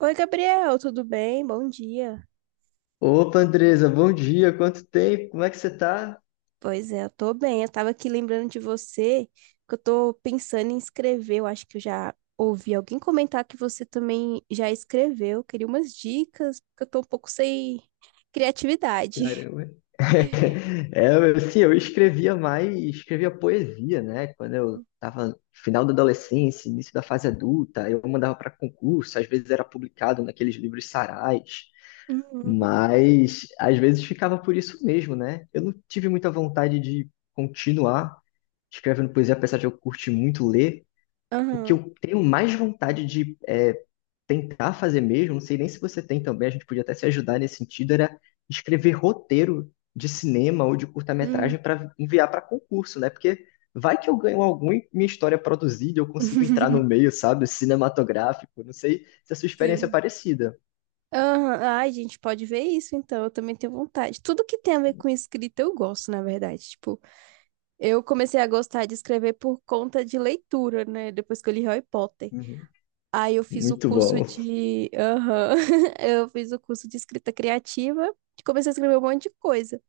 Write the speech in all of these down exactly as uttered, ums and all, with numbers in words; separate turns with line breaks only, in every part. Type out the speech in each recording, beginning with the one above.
Oi, Gabriel, tudo bem? Bom dia.
Opa, Andresa, bom dia, quanto tempo, como é que você tá?
Pois é, eu tô bem. Eu tava aqui lembrando de você, que eu tô pensando em escrever. Eu acho que eu já ouvi alguém comentar que você também já escreveu. Eu queria umas dicas, porque eu tô um pouco sem criatividade.
Caramba. É, eu- assim, eu escrevia mais, escrevia poesia, né? Quando eu tava no final da adolescência, início da fase adulta, eu mandava para concurso, às vezes era publicado naqueles livros Sarais,
Uhum.
mas às vezes ficava por isso mesmo, né? Eu não tive muita vontade de continuar escrevendo poesia, apesar de eu curtir muito ler. O que
Aham.
eu tenho mais vontade de é, tentar fazer mesmo, não sei nem se você tem também, a gente podia até se ajudar nesse sentido, era escrever roteiro de cinema ou de
Hum.
curta-metragem para enviar para concurso, né? Porque vai que eu ganho algum e minha história é produzida, eu consigo entrar no meio, sabe? Cinematográfico, não sei se a sua experiência é
Sim.
parecida.
Aham. Ai, a gente pode ver isso, então. Eu também tenho vontade. Tudo que tem a ver com escrita eu gosto, na verdade. Tipo, eu comecei a gostar de escrever por conta de leitura, né? Depois que eu li Harry Potter.
Uhum.
Aí eu fiz o
Muito
curso
bom.
de. Aham. Eu fiz o curso de escrita criativa e comecei a escrever um monte de coisa.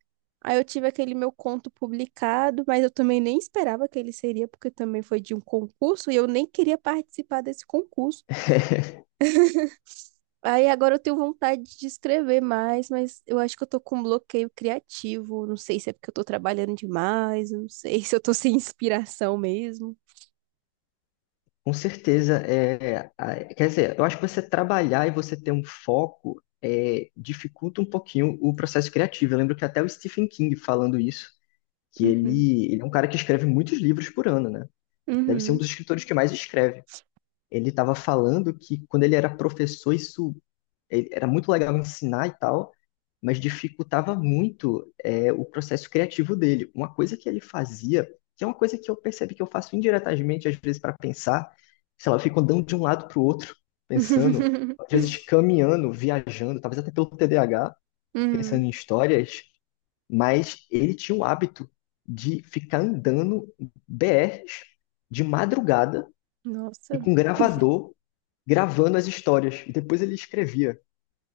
Aí eu tive aquele meu conto publicado, mas eu também nem esperava que ele seria, porque também foi de um concurso e eu nem queria participar desse concurso. Aí agora eu tenho vontade de escrever mais, mas eu acho que eu tô com um bloqueio criativo. Não sei se é porque eu tô trabalhando demais, eu não sei se eu tô sem inspiração mesmo.
Com certeza, é, a- quer dizer, eu acho que você trabalhar e você ter um foco é, dificulta um pouquinho o processo criativo. Eu lembro que até o Stephen King falando isso, que
Uhum.
ele, ele é um cara que escreve muitos livros por ano, né? Deve ser um
Uhum.
dos escritores que mais escreve. Ele estava falando que quando ele era professor, isso ele- era muito legal ensinar e tal, mas dificultava muito é, o processo criativo dele. Uma coisa que ele fazia, que é uma coisa que eu percebi que eu faço indiretamente, às vezes, para pensar, sei lá, eu fico andando de um lado para o outro, pensando, às vezes caminhando, viajando, talvez até pelo T D A H,
Uhum.
pensando em histórias, mas ele tinha o hábito de ficar andando B R s de madrugada
Nossa.
e com gravador gravando as histórias. E depois ele escrevia.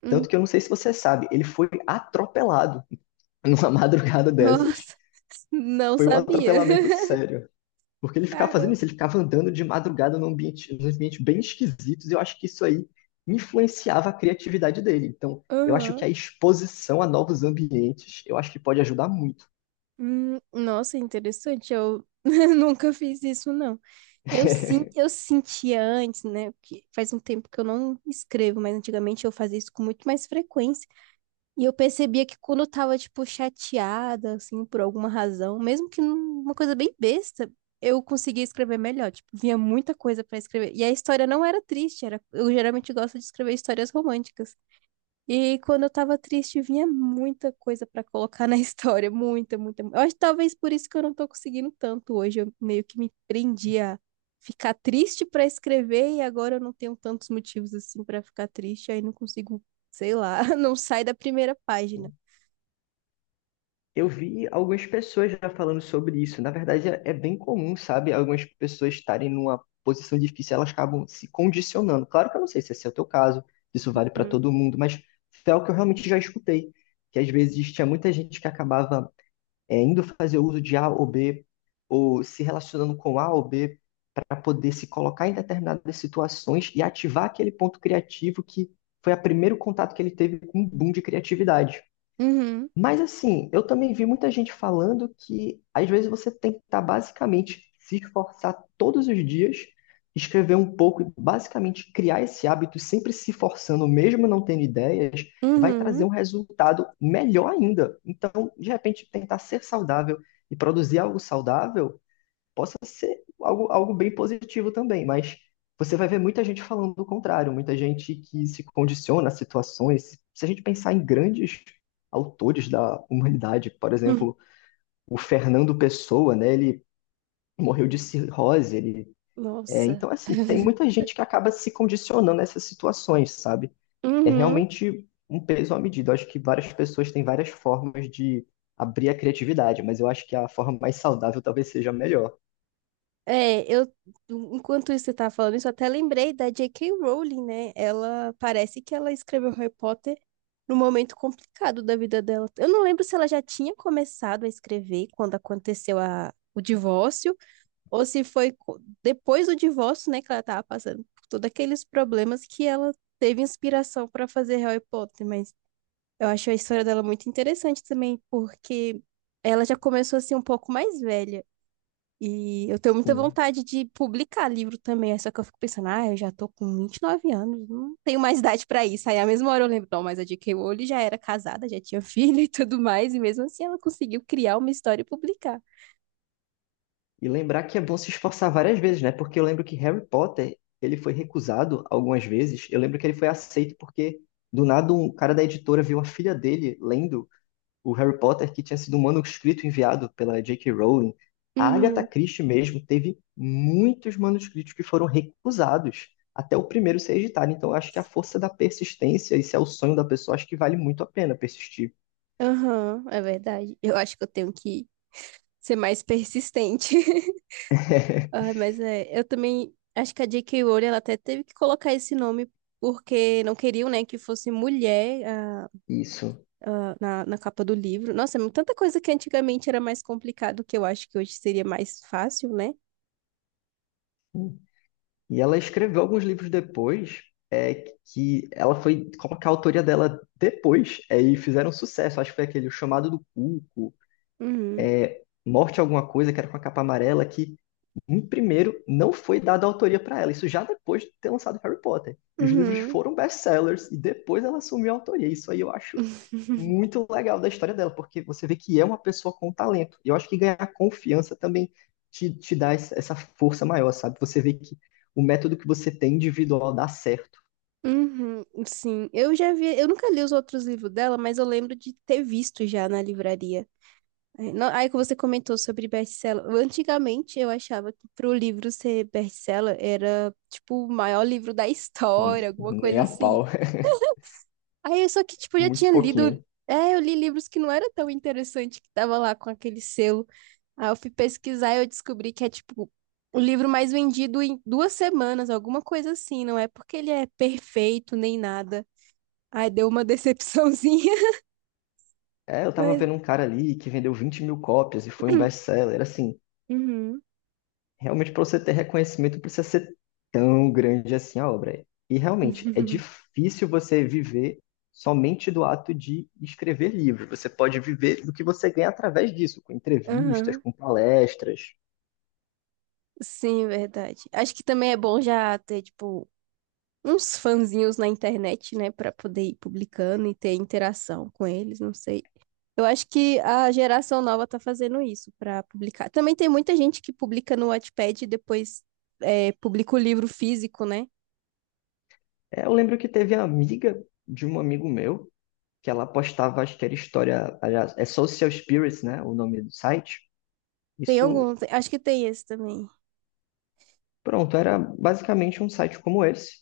Hum.
Tanto que eu não sei se você sabe, ele foi atropelado numa madrugada dessas.
Nossa, não
Foi um
sabia.
atropelamento sério. Porque ele ficava fazendo
Caramba.
isso, ele ficava andando de madrugada num ambiente, num ambiente bem esquisitos, e eu acho que isso aí influenciava a criatividade dele. Então, eu acho que
Aham.
a exposição a novos ambientes, eu acho que pode ajudar muito.
Hum, Nossa, interessante. Eu nunca fiz isso, não. Eu, sim, eu sentia antes, né? Porque faz um tempo que eu não escrevo, mas antigamente eu fazia isso com muito mais frequência. E eu percebia que quando eu tava, tipo, chateada, assim, por alguma razão, mesmo que num- uma coisa bem besta, eu conseguia escrever melhor. Tipo, vinha muita coisa pra escrever. E a história não era triste, era... eu geralmente gosto de escrever histórias românticas. E quando eu tava triste, vinha muita coisa pra colocar na história, muita, muita. Eu acho que talvez por isso que eu não tô conseguindo tanto hoje. Eu meio que me prendi a ficar triste pra escrever e agora eu não tenho tantos motivos assim pra ficar triste, aí não consigo, sei lá, não sai da primeira página.
Eu vi algumas pessoas já falando sobre isso. Na verdade, é é bem comum, sabe? Algumas pessoas estarem numa posição difícil, elas acabam se condicionando. Claro que eu não sei se esse é o teu caso, se isso vale para
Hum.
todo mundo, mas foi algo que eu realmente já escutei, que às vezes tinha muita gente que acabava é, indo fazer uso de A ou B, ou se relacionando com A ou B para poder se colocar em determinadas situações e ativar aquele ponto criativo que foi o primeiro contato que ele teve com um boom de criatividade.
Uhum.
Mas assim, eu também vi muita gente falando que às vezes você tem que estar basicamente se esforçar todos os dias, escrever um pouco e basicamente criar esse hábito, sempre se forçando, mesmo não tendo ideias, vai trazer
Uhum.
um resultado melhor ainda. Então, de repente, tentar ser saudável e produzir algo saudável possa ser algo, algo bem positivo também, mas você vai ver muita gente falando do contrário, muita gente que se condiciona a situações. Se a gente pensar em grandes autores da humanidade, por
Hum.
exemplo, o Fernando Pessoa, né? Ele morreu de cirrose, ele é,
Nossa.
então, assim, tem muita gente que acaba se condicionando a essas situações, sabe? É
Uhum.
realmente um peso à medida. Eu acho que várias pessoas têm várias formas de abrir a criatividade, mas eu acho que a forma mais saudável talvez seja a melhor.
É, eu, enquanto isso você tá falando isso, eu até lembrei da J K. Rowling, né? Ela parece que ela escreveu Harry Potter num momento complicado da vida dela. Eu não lembro se ela já tinha começado a escrever quando aconteceu a, o divórcio, ou se foi co- depois do divórcio, né, que ela tava passando por todos aqueles problemas que ela teve inspiração para fazer Harry Potter, mas eu acho a história dela muito interessante também, porque ela já começou assim um pouco mais velha. E eu tenho muita
Sim.
vontade de publicar livro também, é só que eu fico pensando, ah, eu já tô com vinte e nove anos, não tenho mais idade pra isso. Aí, à mesma hora, eu lembro, não, mas a J K. Rowling já era casada, já tinha filho e tudo mais, e mesmo assim ela conseguiu criar uma história e publicar.
E lembrar que é bom se esforçar várias vezes, né? Porque eu lembro que Harry Potter, ele foi recusado algumas vezes. Eu lembro que ele foi aceito porque, do nada, um cara da editora viu a filha dele lendo o Harry Potter, que tinha sido um manuscrito enviado pela J K. Rowling. A Agatha
Uhum,
Christie mesmo teve muitos manuscritos que foram recusados até o primeiro ser editado. Então, eu acho que a força da persistência, esse é o sonho da pessoa, acho que vale muito a pena persistir.
aham, é verdade. Eu acho que eu tenho que ser mais persistente. Ai, mas é, eu também acho que a J K. Rowling, ela até teve que colocar esse nome porque não queriam, né, que fosse mulher
Isso.
ah, na, na capa do livro. Nossa, é tanta coisa que antigamente era mais complicado que eu acho que hoje seria mais fácil, né?
E ela escreveu alguns livros depois, é, que ela foi colocar a autoria dela depois, é, e fizeram sucesso. Acho que foi aquele O Chamado do Cuco,
Uhum.
Morte Alguma Coisa, que era com a capa amarela, que em primeiro não foi dada a autoria para ela. Isso já depois de ter lançado Harry Potter. E os livros
Uhum.
foram best-sellers, e depois ela assumiu a autoria. Isso aí eu acho muito legal da história dela, porque você vê que é uma pessoa com talento. E eu acho que ganhar confiança também te, te dá essa essa força maior, sabe? Você vê que o método que você tem individual dá certo.
Uhum, sim, eu já vi, eu nunca li os outros livros dela, mas eu lembro de ter visto já na livraria. É, não- Aí que você comentou sobre best-seller. Eu, antigamente eu achava que pro livro ser best-seller era tipo o maior livro da história,
Hum,
alguma
Nem
coisa
a
assim.
pau,
Aí eu só que tipo já
muito
tinha lido,
pouquinho.
é, eu li livros que não era tão interessante que tava lá com aquele selo. Aí eu fui pesquisar e eu descobri que é tipo o livro mais vendido em duas semanas, alguma coisa assim. Não é porque ele é perfeito nem nada. Ai, deu uma decepçãozinha,
É, eu tava
mas.
vendo um cara ali que vendeu 20 mil cópias e foi um best-seller, assim.
Uhum.
Realmente, para você ter reconhecimento, não precisa ser tão grande assim a obra. E realmente, é difícil você viver somente do ato de escrever livros. Você pode viver do que você ganha através disso, com entrevistas,
Aham.
com palestras.
Sim, verdade. Acho que também é bom já ter, tipo, uns fãzinhos na internet, né, pra poder ir publicando e ter interação com eles, não sei. Eu acho que a geração nova tá fazendo isso para publicar. Também tem muita gente que publica no Wattpad e depois é, publica o livro físico, né?
É, eu lembro que teve a amiga de um amigo meu, que ela postava, acho que era história, aliás, é Social Spirits, né, o nome do site.
Tem
Isso,
algum, tem- acho que tem esse também.
pronto, era basicamente um site como esse.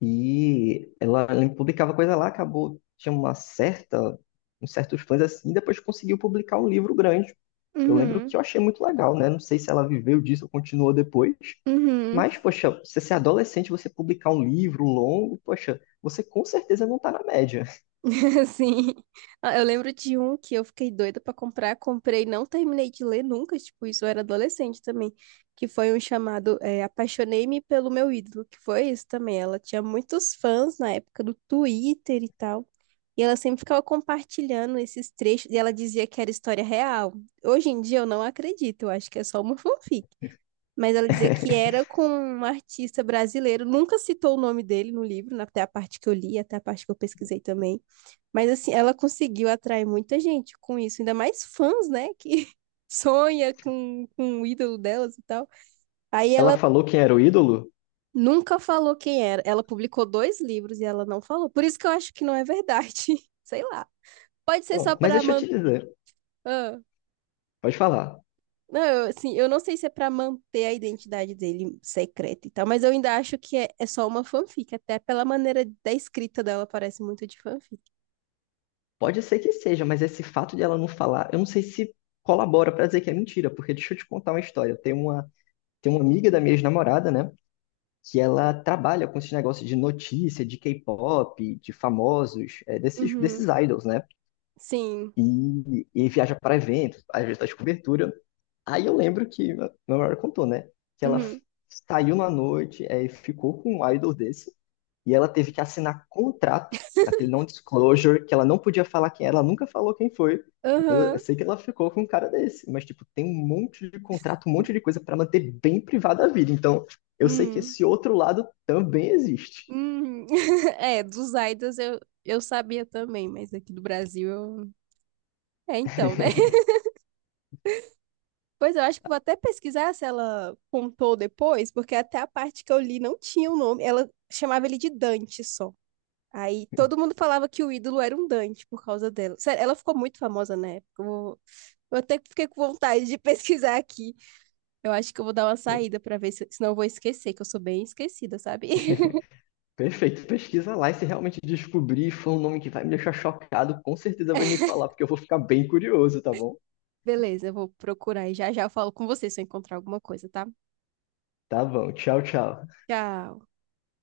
E ela, ela publicava coisa lá, acabou, tinha uma certa, uns certos fãs assim, e depois conseguiu publicar um livro grande. Eu lembro
Uhum,
que eu achei muito legal, né? Não sei se ela viveu disso ou continuou depois.
uhum.
Mas, poxa, você ser adolescente, você publicar um livro longo, poxa, você com certeza não tá na média.
Sim. Ah, eu lembro de um que eu fiquei doida pra comprar, comprei, não terminei de ler nunca, tipo, isso eu era adolescente também, que foi um chamado é, Apaixonei-me pelo meu ídolo, que foi isso também. Ela tinha muitos fãs na época do Twitter e tal. E ela sempre ficava compartilhando esses trechos e ela dizia que era história real. Hoje em dia eu não acredito, eu acho que é só uma fanfic, mas ela dizia que era com um artista brasileiro. Nunca citou o nome dele no livro, até a parte que eu li, até a parte que eu pesquisei também. Mas assim, ela conseguiu atrair muita gente com isso, ainda mais fãs, né? Que sonha com, com o ídolo delas e tal. Aí
Ela
ela
falou quem era o ídolo?
nunca falou quem era. Ela publicou dois livros e ela não falou. Por isso que eu acho que não é verdade. Sei lá. Pode ser só
Bom, mas
para
deixa eu te dizer,
manter.
pode falar.
Não, eu, assim, eu não sei se é pra manter a identidade dele secreta e tal, mas eu ainda acho que é, é só uma fanfic, até pela maneira da escrita dela parece muito de fanfic.
Pode ser que seja, mas esse fato de ela não falar, eu não sei se colabora pra dizer que é mentira, porque deixa eu te contar uma história. Tem uma Tem uma amiga da minha ex-namorada, né? Que ela trabalha com esse negócio de notícia, de K-pop, de famosos, é, desses,
Uhum.
desses idols, né?
Sim.
E, e viaja para eventos, às vezes faz cobertura. Aí eu lembro que meu maior contou, né? Que ela f-
Uhum.
saiu na noite, é, e ficou com um idol desse, e ela teve que assinar contrato, naquele non-disclosure, que ela não podia falar quem era, ela nunca falou quem foi. Mas eu
Aham.
sei que ela ficou com um cara desse, mas tipo, tem um monte de contrato, um monte de coisa pra manter bem privada a vida. Então, eu sei que
Uhum.
esse outro lado também existe.
Uhum. É, dos idols eu, eu sabia também, mas aqui do Brasil eu... É, então, né? Pois eu acho que vou até pesquisar se ela contou depois, porque até a parte que eu li não tinha o nome. Ela chamava ele de Dante só. Aí todo mundo falava que o ídolo era um Dante por causa dela. Sério, ela ficou muito famosa na época. Eu, vou- eu até fiquei com vontade de pesquisar aqui. Eu acho que eu vou dar uma saída pra ver se, senão eu vou esquecer, que eu sou bem esquecida, sabe?
Perfeito, pesquisa lá e se realmente descobrir for um nome que vai me deixar chocado, com certeza vai me falar, porque eu vou ficar bem curioso, tá bom?
Beleza, eu vou procurar e já já eu falo com você se eu encontrar alguma coisa, tá?
Tá bom, tchau, tchau.
Tchau.